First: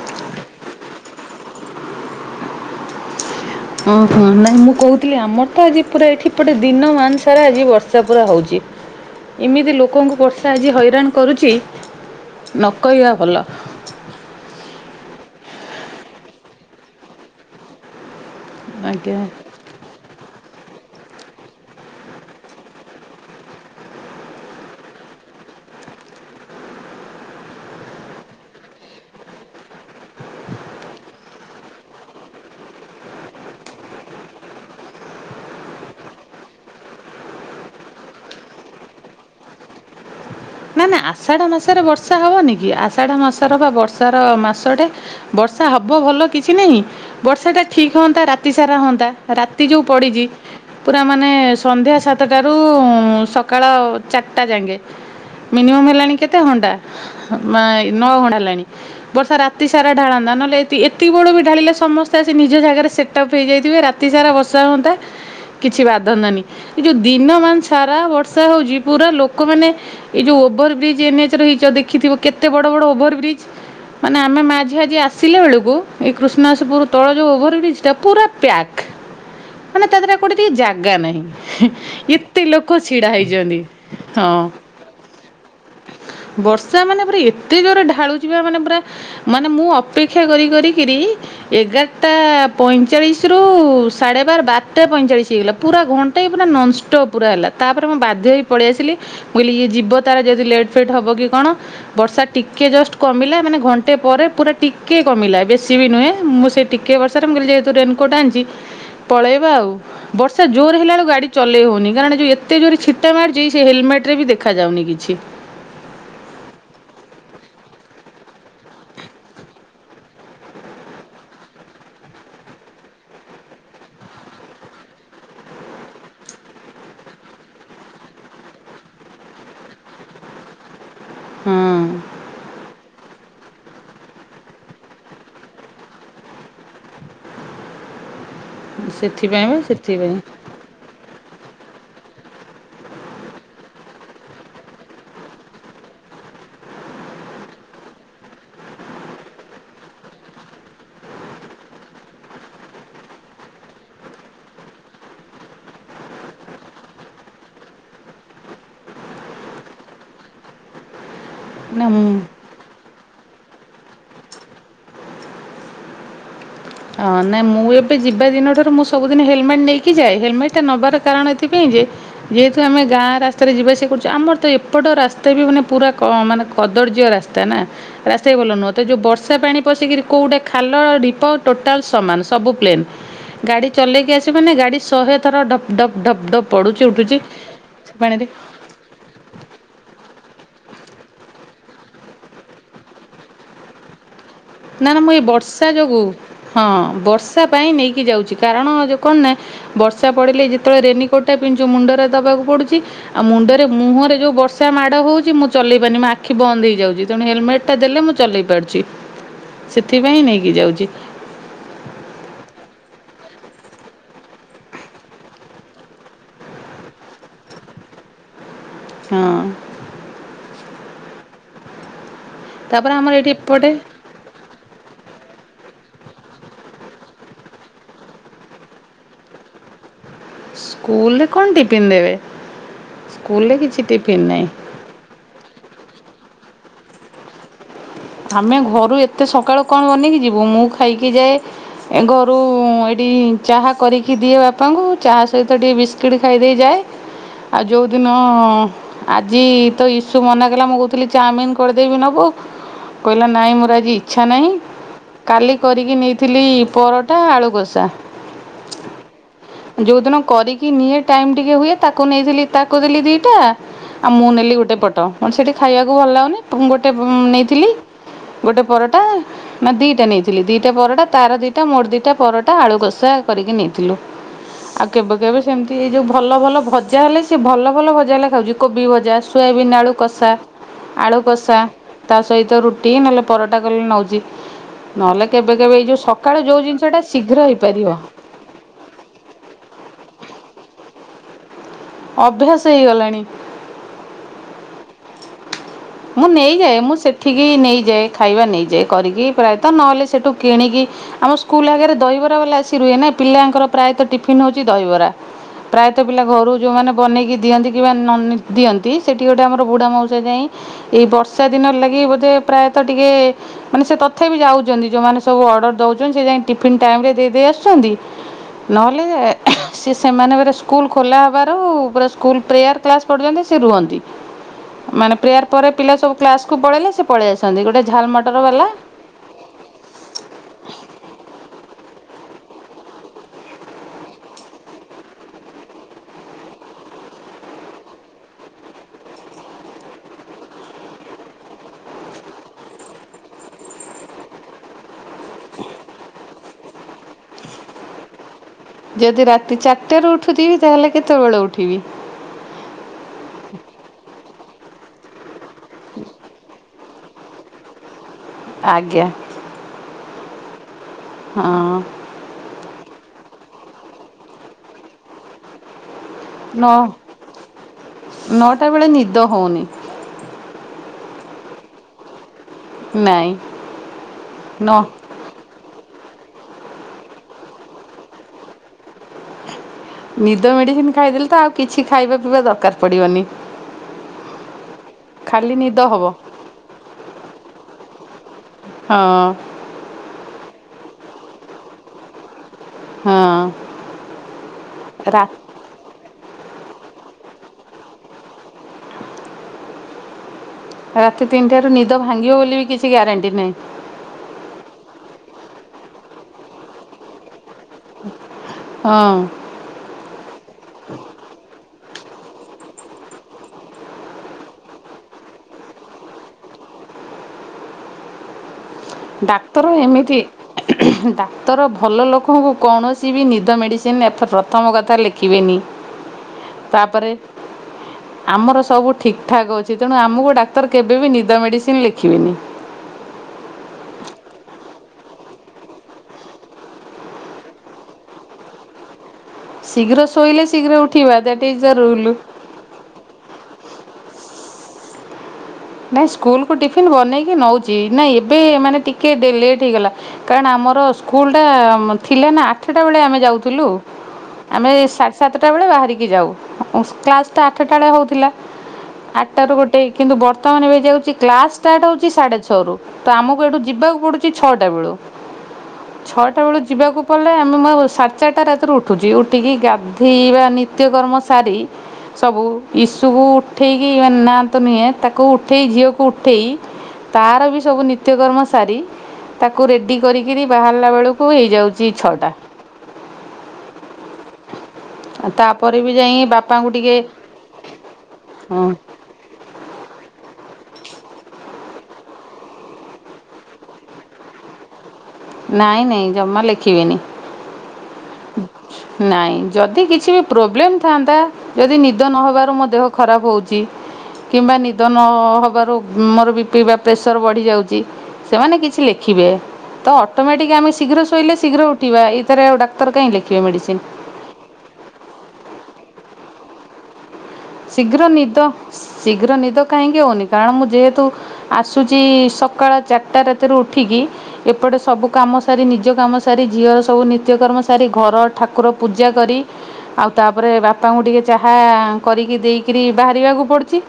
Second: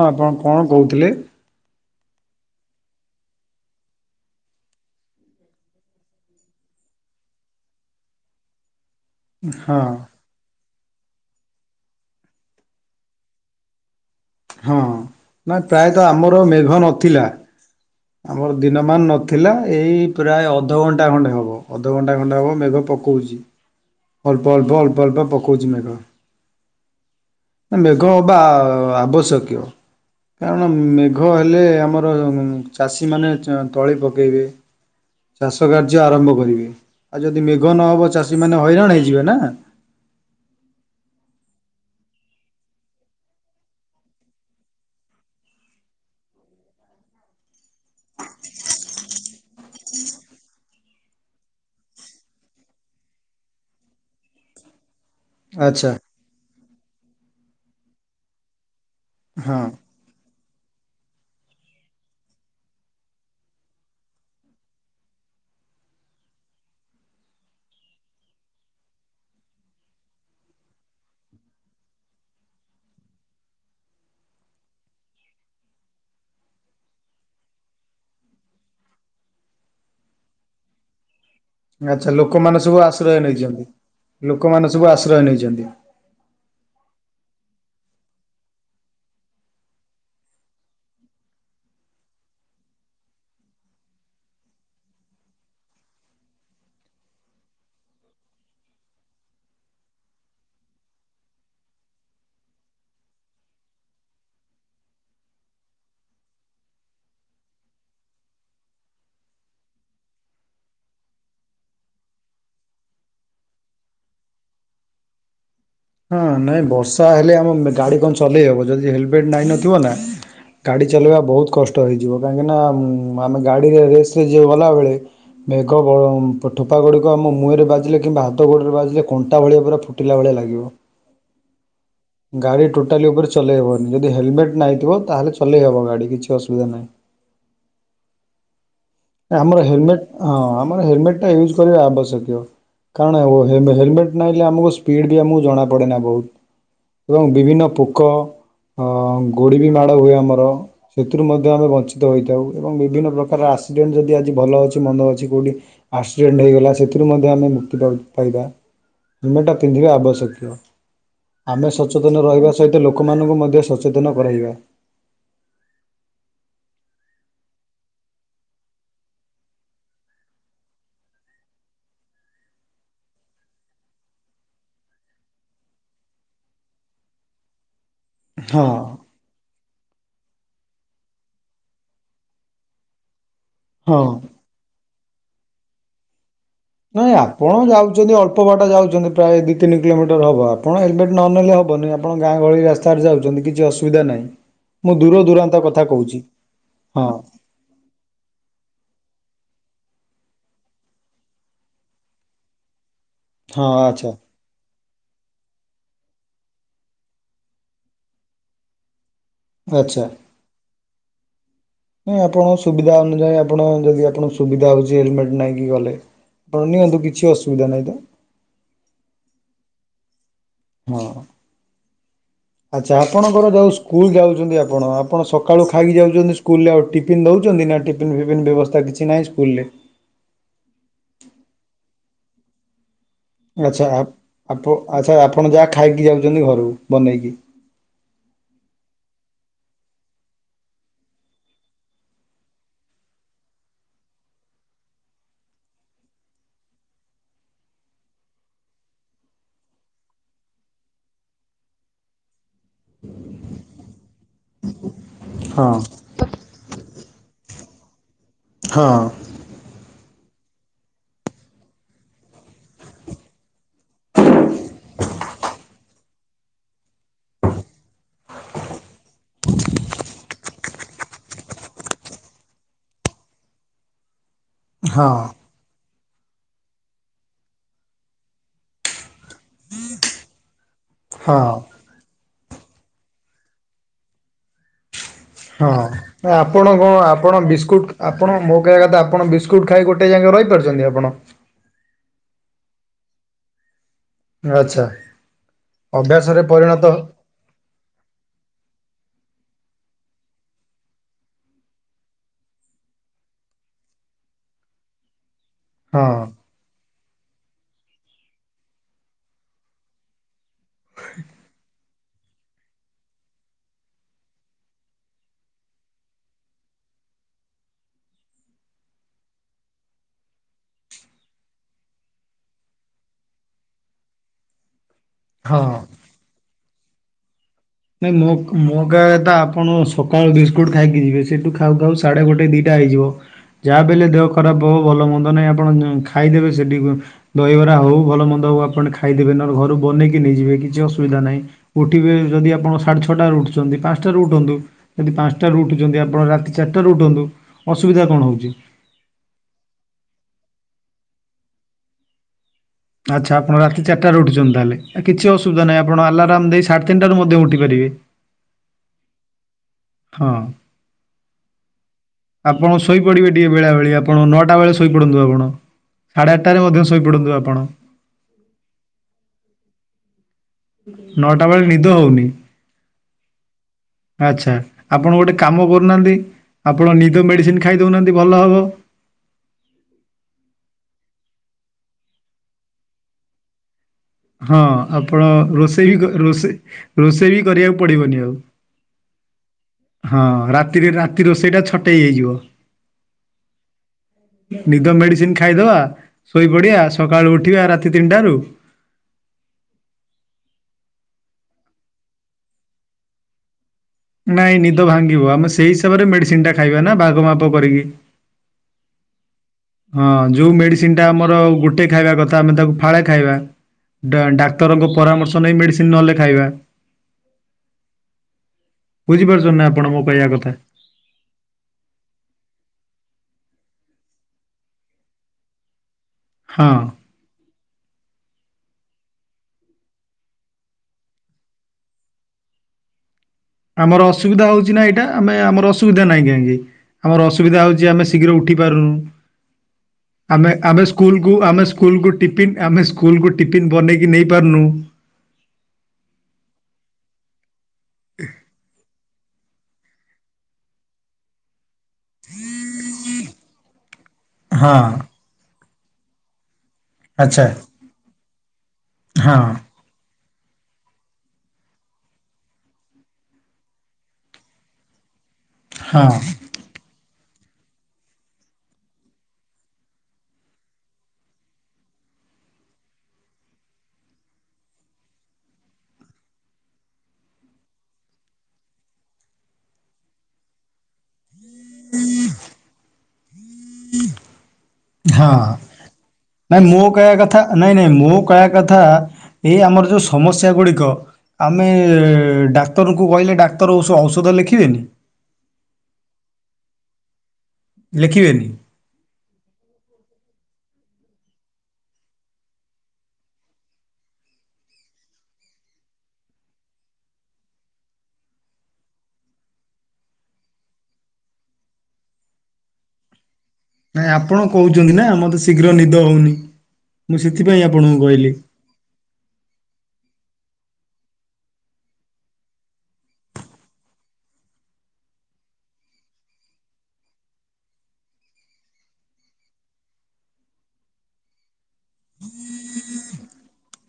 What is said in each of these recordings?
ହଁ ଆପଣ କଣ କହୁଥିଲେ? [inaudible] ଓ ହଁ ନାଇଁ ମୁଁ କହୁଥିଲି ଆମର ତ ଆଜି ପୁରା ଏଇଠି ପଟେ ଦିନ ମାନସାରା ଆଜି ବର୍ଷା ପୁରା ହଉଛି। ଏମିତି ହଁ ଲୋକଙ୍କୁ ବର୍ଷା ଆଜି ହଇରାଣ କରୁଛି, ନ କହିବା ଭଲ। ହଁ ନାଇ ପ୍ରାୟତଃ ଆମର ମେଘ ନଥିଲା। ଆମର ଦିନମାନ ଆଜ୍ଞା। ନଥିଲା। ଏଇ ପ୍ରାୟ ଅଧଘଣ୍ଟା ଖଣ୍ଡେ ହେବ, ଅଧଘଣ୍ଟା ଖଣ୍ଡେ ହେବ ମେଘ ପକଉଛି। ଅଳ୍ପଅଳ୍ପ ଅଳ୍ପଅଳ୍ପ ପକୋଉଛି ମେଘ। ମେଘ ହବା ଆବଶ୍ୟକୀୟ। କାରଣ ମେଘ ହେଲେ ଆମର ଚାଷୀମାନେ ତଳି ପକେଇବେ। ଚାଷ କାର୍ଯ୍ୟ ଆରମ୍ଭ କରିବେ, ଆଉ ଯଦି ମେଘ ନହବ ଚାଷୀ ମାନେ ହଇରାଣ ହେଇଯିବେ ନା? [inaudible] ନା ନା ଆଷାଢ ମାସରେ ବର୍ଷା ହବନି କି, ଆଷାଢ ମାସର ବା ବର୍ଷାର ମାସଟା। ବର୍ଷା ହବ ଭଲ କିଛି ନାହିଁ ବର୍ଷା ଟା ଠିକ ହୁଅନ୍ତା ରାତି ସାରା ହଅନ୍ତା। ରାତି ଯୋଉ ପଡିଛି ପୁରା ମାନେ ସନ୍ଧ୍ୟା ସାତଟାରୁ ସକାଳ ଚାରିଟା ଯାଙ୍କେ। ମିନିମମ୍ ଆଚ୍ଛା ହେଲାଣି କେତେ ଘଣ୍ଟା ନଅ ଘଣ୍ଟା ହେଲାଣି। ବର୍ଷା ହଁ ରାତି ସାରା ଢାଳନ୍ତା। ନହେଲେ ଏତିକି ବଳୁ ବି ଢାଳିଲେ ସମସ୍ତେ ଆସି ନିଜ ଜାଗାରେ ସେଟ୍ଅପ୍ ହେଇଯାଇଥିବେ ରାତି ସାରା ବର୍ଷା ହୁଅନ୍ତା। କିଛି ବାଧନ୍ତାନି। ଏ ଯୋଉ ଦିନ ମାନସାରା ବର୍ଷା ହଉଛି ପୁରା ଲୋକମାନେ ଏଇ ଯେଉଁ ଓଭରବ୍ରିଜ୍ ଏନ୍ଏଚ୍ ହେଇଚ ଦେଖିଥିବ କେତେ ବଡ଼ ବଡ଼ ଓଭରବ୍ରିଜ୍। ମାନେ ଆମେ ମା ଝିଅ ଆଜି ଆସିଲେ ବେଳକୁ ଏଇ କୃଷ୍ଣାସପୁର ତଳ ଯୋଉ ଓଭର ବ୍ରିଜା ପୁରା ପ୍ୟାକ୍। [inaudible] ମାନେ ତା ଦେହରେ କୋଉଠି ଟିକେ ଜାଗା ନାହିଁ। ଆଚ୍ଛା ହି ଏତେ ଲୋକମାନେ ସବୁ ଲୋକ ଛିଡା ଆଶ୍ରୟ ହେଇଛନ୍ତି। ନେଇଛନ୍ତି ହଁ। ଲୋକମାନେ ସବୁ ଆଶ୍ରୟ ନେଇଛନ୍ତି। ବର୍ଷା ମାନେ ପୁରା ଏ ତେ ଯୋରେ ଢାଳୁଛି ବା ମାନେ ପୁରା ମାନେ ମୁଁ ଅପେକ୍ଷା କରି କରିକିରି ଏଗାରଟା ପଇଁଚାଳିଶରୁ ସାଢ଼େ ବାର ବାରଟା ପଇଁଚାଳିଶ ହେଇଗଲା ପୁରା ଘଣ୍ଟାଇ ପୁରା ନନଷ୍ଟପ୍ ପୁରା ହେଲା। ତାପରେ ମୁଁ ବାଧ୍ୟ ହେଇ ପଳେଇ ଆସିଲି। ମୁଁଇଲି ଏ ଯିବ ତାର ଯଦି ଲେଟ୍ ଫେଟ୍ ହବ କି କଣ? ବର୍ଷା ଟିକେ ଜଷ୍ଟ କମିଲେ ମାନେ ଘଣ୍ଟାଏ ପରେ ପୁରା ଟେ ଟିକଏ କମିଲା ବେଶୀ ବି ନୁହେଁ। ମୁଁ ସେ ଟିକେ ବର୍ଷାରେ କହିଲି ଯେହେତୁ ରେନକୋଟ୍ ଆଣିଛି ପଳେଇବା ଆଉ ବର୍ଷା ଜୋର ହେଲା ବେଳୁକୁ ଗାଡି ଚଲେଇ ହଉନି କାରଣ ଯୋଉ ଏତେ ଜୋର ଛିଟା ମାରିଛି ସେ ହେଲମେଟ ରେ ବି ଦେଖ ଦେଖାଯାଉନି କିଛି। ହଁ ନାଇଁ ବର୍ଷା ହେଲେ ଆମ ଗାଡି କଣ ଚଲେଇ ହବ ଯଦି ହେଲମେଟ ନାଇଁ ନଥିବ ନା ଗାଡି ଚଲେଇବା ବହୁତ କଷ୍ଟ ହେଇଯିବ କାହିଁକିନା ଆମେ ଗାଡିରେ ରେସ ରେ ଯେ ଗଲାବେଳେ ମେଘ ଠୋପା ଗୁଡ଼ିକ ଆମ ମୁହଁରେ ବାଜିଲେ କିମ୍ବା ହାତ ଗୋଡ଼ରେ ବାଜିଲେ କଣ୍ଟା ଭଳିଆ ପୁରା ଫୁଟିଲା ଭଳିଆ ଲାଗିବ। ହଁ। ଗାଡ଼ି ଟୋଟାଲି ଉପରେ ଚଲେଇ ହେବନି ଯଦି ହେଲମେଟ୍ ନାଇଥିବ ତାହେଲେ ଚଲେଇହବ ଗାଡ଼ି କିଛି ଅସୁବିଧା ନାହିଁ। [unintelligible] ସେଥିପାଇଁ ବା ଆମର ହେଲମେଟ ସେଥିପାଇଁ ହଁ ଆମର ହେଲମେଟ ଟା ୟୁଜ୍ କରିବା ଆବଶ୍ୟକ। କାରଣ ହେଲମେଟ୍ ନହିଁଲେ ଆମକୁ ସ୍ପିଡ଼୍ ବି ଆମକୁ ଜଣାପଡ଼େନା ବହୁତ। ଏବଂ ବିଭିନ୍ନ ପୋକ ଅ ଗୋଡି ବି ମାଡ଼ ହୁଏ ଆମର ସେଥିରୁ ମଧ୍ୟ ଆମେ ବଞ୍ଚିତ ହୋଇଥାଉ ଏବଂ ବିଭିନ୍ନ ପ୍ରକାର ଆସ୍ ଆକ୍ସିଡେଣ୍ଟ ଯଦି ଆଜି ଭଲ ଅଛି ମନ୍ଦ ଅଛି କେଉଁଠି ଆକ୍ସିଡେଣ୍ଟ ହେଇଗଲା ସେଥିରୁ ମଧ୍ୟ ଆମେ ମୁକ୍ତି ପାଇବା। ମେଟା ପିନ୍ଧିବା ଆବଶ୍ୟକୀୟ ଆମେ ନା ମୁଁ ସଚେତନ ରହିବା ସହିତ ଲୋକମାନଙ୍କୁ ମଧ୍ୟ ସଚେତନ କରାଇବା। ହଁ ନାଇଁ ମୁଁ ଏବେ ଯିବା ଦିନ ଠାରୁ ମୁଁ ସବୁଦିନ ହେଲମେଟ ନେଇକି ଯାଏ ହେଲମେଟ ଟା ନବାର କାରଣ ଏଥିପାଇଁ ଯେ ଯେହେତୁ ଆମେ ଗାଁ ରାସ୍ତାରେ ଯିବା ସେବା କରୁଛୁ ଆମର ତ ଏପଟ ରାସ୍ତା ବି ମାନେ ପୁରା ମାନେ କଦ ଦର୍ଯ୍ୟ ରାସ୍ତା ନା ରାସ୍ତା ଭଲ ହଁ ନୁହଁ ତ ଯୋଉ ବର୍ଷା ପାଣି ପଶିକିରି କୋଉଟେ ଖାଲ ଢିପ ଟୋଟାଲ ସମାନ ସବୁ ପ୍ଲେନ ଗାଡି ହଁ ଚଲେଇକି ଆସିବ ମାନେ ଗାଡି ଶହେ ଥର ଡପ୍ ଡପ୍ ଡପ୍ ଡପ୍ ନାଇଁ ଆପଣ ଯାଉଛନ୍ତି ଅଳ୍ପ ବାଟ ଯାଉଛନ୍ତି ପ୍ରାୟ ଦି ତିନି କିଲୋମିଟର ହବ। ଆପଣ ହେଲମେଟ୍ ନେଲେ ହେବନି ଆପଣ ଗାଁ ଗହଳି ରାସ୍ତାରେ ଯାଉଛନ୍ତି କିଛି ଅସୁବିଧା ନାହିଁ। ନା ନା ମୁଁ ଦୂର ଏଇ ଦୂରାନ୍ତ ବର୍ଷା କଥା ଯୋଗୁ କହୁଛି ହଁ ବର୍ଷା ପାଇଁ ନେଇକି ଯାଉଛି କାରଣ ଯୋଉ କଣ ନା ବର୍ଷା ପଡିଲେ ଯେତେବେଳେ ରେନିକୋଟ୍ ଟା ପିନ୍ଧୁଛୁ ମୁଣ୍ଡରେ ଦବାକୁ ପଡୁଛି। ଆଉ ମୁଣ୍ଡରେ ହଁ ଆଚ୍ଛା ମୁହଁରେ ଯୋଉ ବର୍ଷା ମାଡ଼ ହଉ ମୁଁ ଚଲେଇ ପାରୁନି ମୋ ଆଖି ବନ୍ଦ ହେଇଯାଉଛି ତେଣୁ ହେଲମେଟ୍ଟା ଦେଲେ ମୁଁ ଚଲେଇ ପାରୁଛି। ଆଚ୍ଛା ସେଥିପାଇଁ ନେଇକି ଯାଉଛି ନାଇଁ [inaudible] ଆପଣଙ୍କ ସୁବିଧା ଅନୁଯାୟୀ ଆପଣ ଯଦି ଆପଣ ସୁବିଧା ହେଉଛି ହେଲମେଟ୍ ନଁକି ଗଲେ। ଆପଣ ନିଅନ୍ତୁ କିଛି ଅସୁବିଧା ନାହିଁ ତ। ହଁ [inaudible] ହଁ। ତା'ପରେ ଆଚ୍ଛା ଆମର ଏଇଠି ଆପଣଙ୍କର ଏପଟେ ଯଉ ସ୍କୁଲ ଯାଉଛନ୍ତି ଆପଣ ଆପଣ ସକାଳୁ ଖାଇକି ଯାଉଛନ୍ତି ସ୍କୁଲରେ ଆଉ ଟିଫିନ୍ ଦେଉଛନ୍ତି ନା ଟିଫିନ୍ ଫିଫନ୍ ବ୍ୟବସ୍ଥା କିଛି ନାହିଁ ସ୍କୁଲରେ। ସ୍କୁଲରେ କଣ ଟିଫିନ୍ ଦେବେ। ସ୍କୁଲରେ କିଛି ଆଚ୍ଛା ଟିଫିନ୍ ନାହିଁ ଆପ୍-ଆଚ୍ଛା ଆପଣ ଯାହା ଖାଇକି ଯାଉଛନ୍ତି ଘରକୁ ବନେଇକି। ଆମେ ଘରୁ ଏତେ ସକାଳୁ କଣ ବନେଇକି ଯିବୁ ମୁଁ ଖାଇକି ଯାଏ ଏ ଘରୁ ଚାହା କରିକି ଦିଏ ବାପାଙ୍କୁ ଚାହା ସହିତ ଟିକେ ବିସ୍କୁିଟ୍ ଖାଇ ଦେଇକିଯାଏ। ଆଉ ଯୋଉଦିନ ଆଜି ତ ଇସୁ ମନା କଲା ମୁଁ କହୁଥିଲି ଚାଉମିନ କରିଦେଇବି ନବୁ? [inaudible] କହିଲା ନାଇଁ ମୋର ଆଜି ଇଚ୍ଛା ନାହିଁ କାଲି ହଁ କରିକି ନେଇଥିଲି ପରଟା ଆଳୁକଷ୍ ତା। ହଁ। ଯୋଉ ଦିନ କରିକି ନିଏ ଟାଇମ୍ ଟିକେ ହୁଏ ତାକୁ ନେଇ ତାକୁ ଦେଲି ଦିଟା ଆଉ ମୁଁ ନେଲି ଗୋଟେ। ଏପଟ ସେଇଠି ଖାଇବାକୁ ଭଲ ଲାଗୁନି ଗୋଟେ ନେଇଥିଲି। [inaudible] ଗୋଟେ ପରଟା ନା ଦିଟା ନେଇଥିଲି ଦିଟା ପରଟା ତାର ଦିଟା ମୋର ଦିଟା ପରଟା ଆଳୁ କଷା କରିକି। ନେଇଥିଲୁ ଆଉ ହଁ କେବେ କେବେ ସେମିତି ଏଇ ଯୋଉ ଭଲ ଭଲ ଭଜା ହେଲେ ସିଏ ଭଲ ଭଲ ଭଜା ହେଲେ ଖାଉଛି କୋବି ଭଜା ସୋୟାବିନ୍ ଆଳୁ କଷା। ଆଳୁ ହଁ କଷା ତା ସହିତ ରୁଟି ନହେଲେ ପରଟା କଲେ ନଉଛି। ହଁ ଆପଣ କଣ ଶୀଘ୍ର ଆପଣ ହେଇପାରିବ ବିସ୍କୁଟ ଆପଣ ମୋ କହିବା କଥା ଆପଣ ବିସ୍କୁଟ ଖାଇ ଗୋଟେ ଜାଗା ରହିପାରୁଛନ୍ତି ଆପଣ? ଅଭ୍ୟାସ ହେଇଗଲାଣି। ଆଚ୍ଛା। ମୁଁ ଅଭ୍ୟାସରେ ନେଇଯାଏ ପରିଣତ ମୁଁ ସେଠିକି ନେଇଯାଏ ଖାଇବା ନେଇଯାଏ କରିକି ପ୍ରାୟ ନହେଲେ ସେଠୁ କିଣିକି ଆମ ସ୍କୁଲ ଆଗରେ ଦହିବରା ବାଲା ଆସି ରୁହେ ନା ପିଲାଙ୍କର ପ୍ରାୟତଃ ଟିଫିିନ ହଉଛି ଦହିବରା। ପ୍ରାୟତଃ ହଁ। ପିଲା ଘରୁ ଯେଉଁମାନେ ବନେଇକି ଦିଅନ୍ତି କିମ୍ବା ନ ଦିଅନ୍ତି ସେଠି ଗୋଟେ ଆମର ବୁଢ଼ା ମାଉସା ଯାାଇଁ ଏଇ ବର୍ଷା ଦିନରେ ଲାଗି ବୋଧେ ପ୍ରାୟତଃ ଟିକେ ମାନେ ସେ ତଥାପି ଯାଉଛନ୍ତି ଯୋଉମାନେ ସବୁ ଅର୍ଡ଼ର ଦେଉଛନ୍ତି ସେ ଯାଇ ଟିଫିନ୍ ଟାଇମ ରେ ଦେଇ ଦେଇ ଆସୁଛନ୍ତି। ନହେଲେ ସିଏ ସେମାନେଙ୍କରେ ସ୍କୁଲ ଖୋଲା ହବାରୁ ପୁରା ସ୍କୁଲ ପ୍ରେୟାର କ୍ଲାସ ପୁଛନ୍ତି ସେ ରୁହନ୍ତି ମାନେ ପ୍ରେୟାର ହଁ ପରେ ପିଲା ସବୁ କ୍ଲାସକୁୁ ପଳେଇଲେ ସେ ପଳେଇ ଆସ ନାଇ ମୋ ମୋ କହିବା କଥା ଆପଣ ସକାଳୁ ବିସ୍କୁଟ୍ ଖାଇକି ଯିବେ ସେଇଠୁ ଖାଉ ଖାଉ ସାଢେ ଗୋଟେ ଟେ ଦିଟା ହେଇଯିବ ଯାହା ବି ହେଲେ ଦେହ ଖରାପ ହଉ ଭଲ ମନ୍ଦ ନାହିଁ ଆପଣ ଖାଇଦେବେ ସେଠି ଦହିବରା ହଉ ଭଲ ମନ୍ଦ ଆଉ ଆପଣ ଖାଇଦେବେ ନହଲେ ଘରୁ ବନେଇି ନେଇଯିବେ କିଛି ଅସୁବିଧା ନାହିଁ ଉଠିବେ ଯଦି ଆ ଆପଣ ସାଢେ ଛଅଟାରୁ ଉଠୁଛନ୍ତି ପାଞ୍ଚଟାରୁ ଉଠନ୍ତୁ ଯଦି ପାଞ୍ଚଟାରୁ ଉଠୁଛନ୍ତି ଆପଣ ରାତି ଚାରିଟାରୁ ଉଠନ୍ତୁ। ଅସୁବିଧା କଣ ହଉଛି? ଯଦି ରାତି ଚାରିଟାରୁ ଉଠୁଥିବି ତାହେଲେ କେତେବେଳୁ ଉଠିବି-? ଆଚ୍ଛା ଆପଣ ରାତି ଚାରିଟାରୁ ଉଠୁଛନ୍ତି ତାହେଲେ ଆ କିଛି ଅସୁବିଧା ନାହିଁ ଆପଣ ଆଲାରାମ୍ ଦେଇ ସା ତିନିଟାରୁ ମଧ୍ୟ ଉଠି ପାରିବେ। ଆଜ୍ଞା। ହଁ ହଁ ଆପଣ ଶୋଇପଡିବେ ଟେ ବେଳେବେେଳେ ଆପଣ ନଅଟା ବେଳେ ଶୋଇପଡନ୍ତୁ ଆପଣ। ସାଢେ ଆଠଟାରେ ନଅ ମଧ୍ୟ ଶୋଇପଡନ୍ତୁ ଆପଣ। ନଅଟା ବେଳେ ନିଦ ହଉନି ନଅଟା ବେଳେ ନିଦ ହଉନି। ନାଇଁ ଆଛା ନ ଆପଣ ଗୋଟେ କାମ କ ନାହାନ୍ତି ଆପଣ ନିଦ ମେଡିସିନ ଖାଇଦଉନାହାନ୍ତି ଭଲ ହବ। ନିଦ ମେଡିସିନ ଖାଇଦେଲେ ତ ଆଉ କିଛି ଖାଇବା ପିଇବା ଦରକାର ପଡିବନି। ହଁ ଆପଣ ରୋଷେଇ ହବ ରୋଷେଇ ରୋଷେଇ ବି କରିବାକୁ ପଡିବନି ଆଉ। ହଁ। ହଁ ରାତିରେ ରାତି ରୋଷେଇଟା ଛଟେଇ ହେଇଯିବ। ହଁ ନିଦ ରା ମେଡିସିନ ଖାଇଦବା। ଶୋଇପଡିବା ସକାଳୁ ଉଠିବା ରାତି ତିନିଟାରୁ ରାତି ତିନିଟାରୁ ନିଦ ଭାଙ୍ଗିବ ବୋଲି ବି କିଛି ଗ୍ୟାରେଣ୍ଟି ନାହିଁ। ନାଇଁ ନିଦ ଭାଙ୍ଗିବ ଆମେ ସେଇ ହିସାବରେ ମେଡିସିନ ଟା ଖାଇବା ନା ଭାଘ ମାପ କରିକି ହଁ। ହଁ ଯୋଉ ମେଡିସିନ ଟା ଆମର ଗୋଟେ ଖାଇବା କଥା ଆମେ ତାକୁ ଫାଳେ ଖାଇବା ଡା ଡାକ୍ତରଙ୍କ ପରାମର୍ଶ ନେଇ ମେଡିସିନ ନହେଲେ ଖାଇବା। [inaudible] ନା ଡାକ୍ତର ଆପଣ ମୋ ଏମିତି କହିବା କଥା। ଡାକ୍ତର ଭଲ ଲୋକଙ୍କୁ କୌଣସି କିଛି ବି ନିଦ ମେଡ଼ିସିନ୍ ଏ ପ୍ରଥମ କଥା ଲେଖିବେନି। ହଁ ତାପରେ ଆମର ସବୁ ଠିକ୍ ଠାକ୍ ଅଛି ତେଣୁ ଆମକୁ ଡାକ୍ତର କେବେ ବିି ନିଦ ମେଡ଼ିସିନ ଲେଖିବେନି। ଆମର ଅସୁବିଧା ହଉଛି ନା ଏଇଟା ଆମେ ଆମର ଅସୁବିଧା ନହିଁ କାହିଁକି। ଆମର ଅସୁବିଧା ହଉଛି ଆମେ ଶୀଘ୍ର ଉଠି ପାରୁନୁ। ଶିଘ୍ର ଆମେ ଆମେ ସ୍କୁଲକୁ ଆମେ ସ୍କୁଲକୁ ଟିପିନ ଆମେ ସ୍କୁଲକୁ ଟିଫନ୍ ବନେଇକି ନେଇ ପାରୁନୁ। ନାଇଁ ସ୍କୁଲ କୁ ଟିଫିନ ବନେଇକି ନଉଛି ନାଇ ଏବେ ଏ ମାନେ ଟିକେ ତିକେ ଲେଟ୍ ହେଇଗଲା କାରଣ ଆମର ସ୍କୁଲଟା ଥିଲା ନା ଆଠେଟା ବେଳେ ଆମେ ଯାଉଥିଲୁ। ଆମେ ହଁ ସାଢେ ସାତଟା ବେଳେ ବାହାରିକି ଯାଉ। କ୍ଲାସ ତ ଆଚ୍ଛା ଆଠଟା ବେଳେ ହୋଉଥିଲା ହଁ ଆଠାଟାରୁ ଗୋଟେ କିନ୍ତୁ ବ ର୍ତ୍ତମାନ ବି ହେଇ ଯାଉଚି କ୍ଲାସ୍ ଷ୍ଟାର୍ଟ ହେଉଚି ସାଢ଼େ ଛଅରୁ ତ ଆମକୁ ଏଇଠୁ ଯିବାକୁ ପଡୁଚି ଛଅଟା ବେଳୁ ହଁ ଛଅଟା ବେଳୁ ଯିବାକୁ ପଡିଲେ ଆମେ ସାଢ଼େ ଚାରିଟା ରାତିରୁ ଉଠୁଚି ଉଠିକି ଗାଧେଇବା ନିତ୍ୟକର୍ମ ସାରି ସବୁ ଇସୁକୁ ଉଠେଇକି ମାନ ନାଁଆତ ନୁହେଁ ତାକୁ ଉଠେଇ ଝିଅକୁ ଉଠେଇ ତାର ବି ସବୁ ନିତ୍ୟକର୍ମ ସାରି ତାକୁ ରେଡି କରିକିରି ବାହାରିଲା ବେଳକୁ ହେଇ ଯାଉଚି ଛଅଟା। ଆଉ ହଁ। ତାପରେ ବି ଯା ନାଇଁ ମୁଁ କହିବା କଥା ନାଇଁ ନାଇଁ ମୁଁ କହିବା କଥା ଏଇ ଆମର ଯୋଉ ସମ ସ୍ୟା ଗୁଡିକ ଆମେ ଡାକ୍ତରଙ୍କୁ କହିଲେ ଡାକ୍ତର ଓଷ- ଔଷଧ ଲେଖିବେନି। ନାଇଁ ନାଇଁ ଜମା ଲେଖିବେନି। ଲେଖିବେନି ନାଇଁ ଯଦି କିଛି ବି ପ୍ରୋବ୍ଲେମ ଥାନ୍ତା ଯଦି ନିଦ ନହବାରୁ ମୋ ଦେହ ଖରାପ ହୋଉଚି। କିମ୍ବା ନିଦ ନ ହବାରୁ ମୋର ବି ପି ବା ପ୍ରେସର ବଢ଼ି ଯାଉଚି। ସେମାନେ କିଛି ଲେଖିବେ ତ ତମର ଟିକେ ଆମେ ଶୀଘ୍ର ଶୋଇଲେ ଶୀଘ୍ର ଉଠିବା ଏଥିରେ ଆଉ ଡାକ୍ତର କାହିଁ ଲେ ନାଇଁ ଆପଣ କୋହୁଚନ୍ତି ନା ମତେ ଶୀଘ୍ର ନିଦ ହୋଉନି। ଶୀଘ୍ର ନିଦ ଶୀଘ୍ର ନିଦ କାହିଁକି ହୋଉନି? କାରଣ ମୁଁ ଯେହେତୁ ଆସୁଚି ସକାଳ ଚାରିଟା ରାତିରୁ ଉଠିକି ଏପଟେ ସବୁ କାମ ସାରି ନିଜ କାମ ସାରି ଝିଅର ସବୁ ନିତ୍ୟକର୍ମ ସାରି ଘର ଠାକୁର ପୂଜା କରି ଆଉ ତା ତାପରେ ବାପାଙ୍କୁ ଟିକେ ଚାହା କରିକି ଦେଇକିରି ବାହାରିବାକୁ ପଡୁଚି।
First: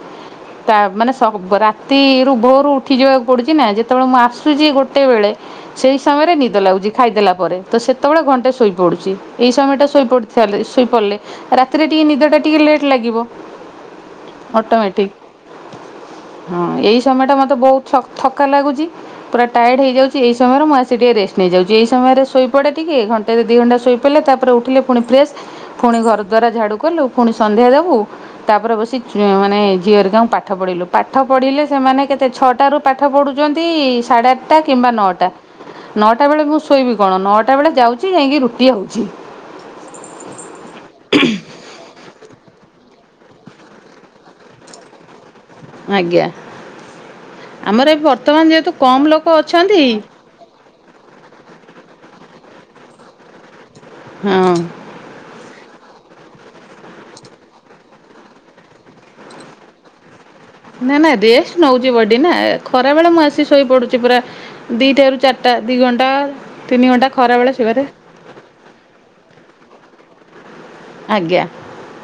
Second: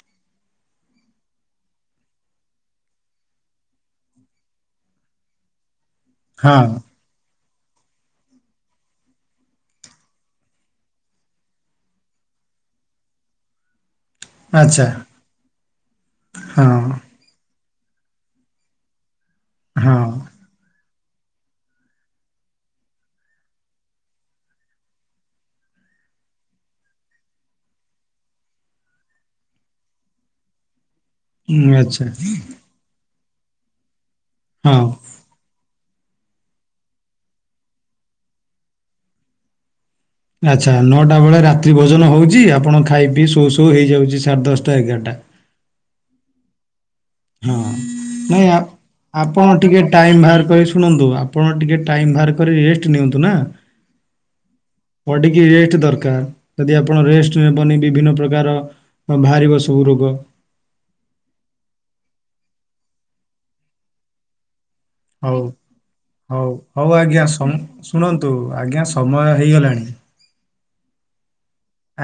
ତା ମାନେ ସବ ରାତିରୁ ଭୋରୁ ଉଠି ଯିବାକୁ ପଡୁଚି ନା ଯେତେବେଳେ ମୁଁ ଆସୁଚି ଗୋଟେ ବେଳେ ସେଇ ସମୟରେ ନିଦ ହଁ ଲାଗୁଚି ଖାଇଦେଲା ପରେ। ତ ସେତେବେଳେ ଘଣ୍ଟେ ଶୋଇପଡୁଚି ଏଇ ସମୟଟା ଶୋଇପଡି ସାରି ଶୋଇପଡିଲେ ରାତିରେ ଟିକେ ନିଦଟା ଟିକେ ଲେଟ୍ ଲାଗିବ ଆଚ୍ଛା ଅଟମେଟିକ। ହଁ ଏଇ ସମୟ ଟା ମତେ ବୋହୁ ତ ଥକା ଲାଗୁଚି। ପୁରା ଟାୟାଡ ହଁ ହେଇଯାଉଚି ଏଇ ସମୟରେ ମୁଁ ଆସି ସେ ଟିକେ ରେଷ୍ଟ ନେଇଯାଉଚି। ଏଇ ସମୟରେ ଶୋଇ ପଡେ ଟିକେ। ଘଣ୍ଟେ ରୁ ଦି ଘଣ୍ଟା ଶୋଇପଡିଲେ ତାପରେ ଉଠିଲେ ପୁଣି ଫ୍ରେସ୍ ଫୁଣି ଘର ଦ୍ବାର ଝାଡୁ କଲୁ। ଫୁଣି ସନ୍ଧ୍ୟା ଦୋବୁ ତାପରେ ବସି ଝି ମାନେ ଝିଅ ହେରିକାଙ୍କୁ ପାଠ ପଢେଇଲୁ। ପାଠ ପଢିଲେ ଉଁ, ସେମାନେ ଆଚ୍ଛା କେତେ ଛଅଟା ରୁ ପାଠ ପଢୁଚନ୍ତି ସାଢେ ଆଠଟା ହଁ କିମ୍ବା ନଅଟା। ନଅଟା ବେଳେ ମୁଁ ଶୋଇବି କଣ ନଅଟା ବେଳେ ଯାଉଚି ଯାଁଇକି ରୁଟି ହୋଉଚି। ଆଚ୍ଛା ନଅଟା ବେଳେ ରାତ୍ରି ଭୋଜନ ହୋଉ ଚି ଆପଣ ଖାଇ ପିଇ ଶୋଉ ଶୋଉ ହେଇଯାଉଚି ସାଢେ ଦଶଟା ଏଗାରଟା। ଆଜ୍ଞା। ହଁ ଆମର ଏ ବର୍ତ୍ତମାନ ନାଇଁ ଯେହେତୁ କମ୍ ଲୋକ ଆପ-ଆପଣ ଟିକେ ଅଛନ୍ତି ଟାଇମ୍ ବାହାର କରି ଶୁଣନ୍ତୁ ଆପଣ ଟିକେ ଟାଇମ୍ ବାହାର କରି ରେଷ୍ଟ ନିଅନ୍ତୁ ନା। ହଁ ବଡିକି ରେଷ୍ଟ ଦର କାର ଯଦି ଆପଣ ରେଷ୍ଟ ନବନି ବିଭିନ୍ନ ପ୍ରକାର ବାହାରିବ ସବୁ ରୋଗ। ନାଁ ନାଁ ରେଷ୍ଟ ନୋଉଚି ବଡି ନା ଖରା ବେଳେ ମୁଁ ଆସି ଶୋଇ ପଡୁଚି ପୁରା ଦିଟାରୁ ହୋଉ ଚାରିଟା ଦି ଘଣ୍ଟା ହୋଉ ତିନି ହୋଉ ଘଣ୍ଟା ଆଜ୍ଞା ଖରାବେଳେ ସମ ଶୋଇବାରେ ଶୁଣନ୍ତୁ ଆଜ୍ଞା ସମୟ ହେଇଗଲା ଣି। ଆଜ୍ଞା।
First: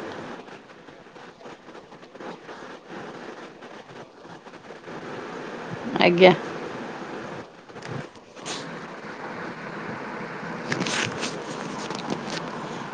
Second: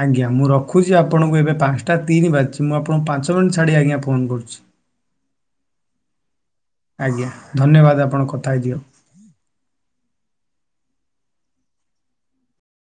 ଆଜ୍ଞା ମୁଁ ରଖୁଚି ଆପଣଙ୍କୁ ଏବେ ପାଞ୍ଚଟା ତିନି ବାଜିଚି। ମୁଁ ଆପଣଙ୍କୁ ପାଞ୍ଚ ମିନିଟ୍ ଛାଡି ଆଜ୍ଞା ଫୋନ କରୁଚି। ଆଜ୍ଞା ଆଜ୍ଞା ଧନ୍ୟବାଦ ଆପଣ କଥା ହେଇଦିଅ।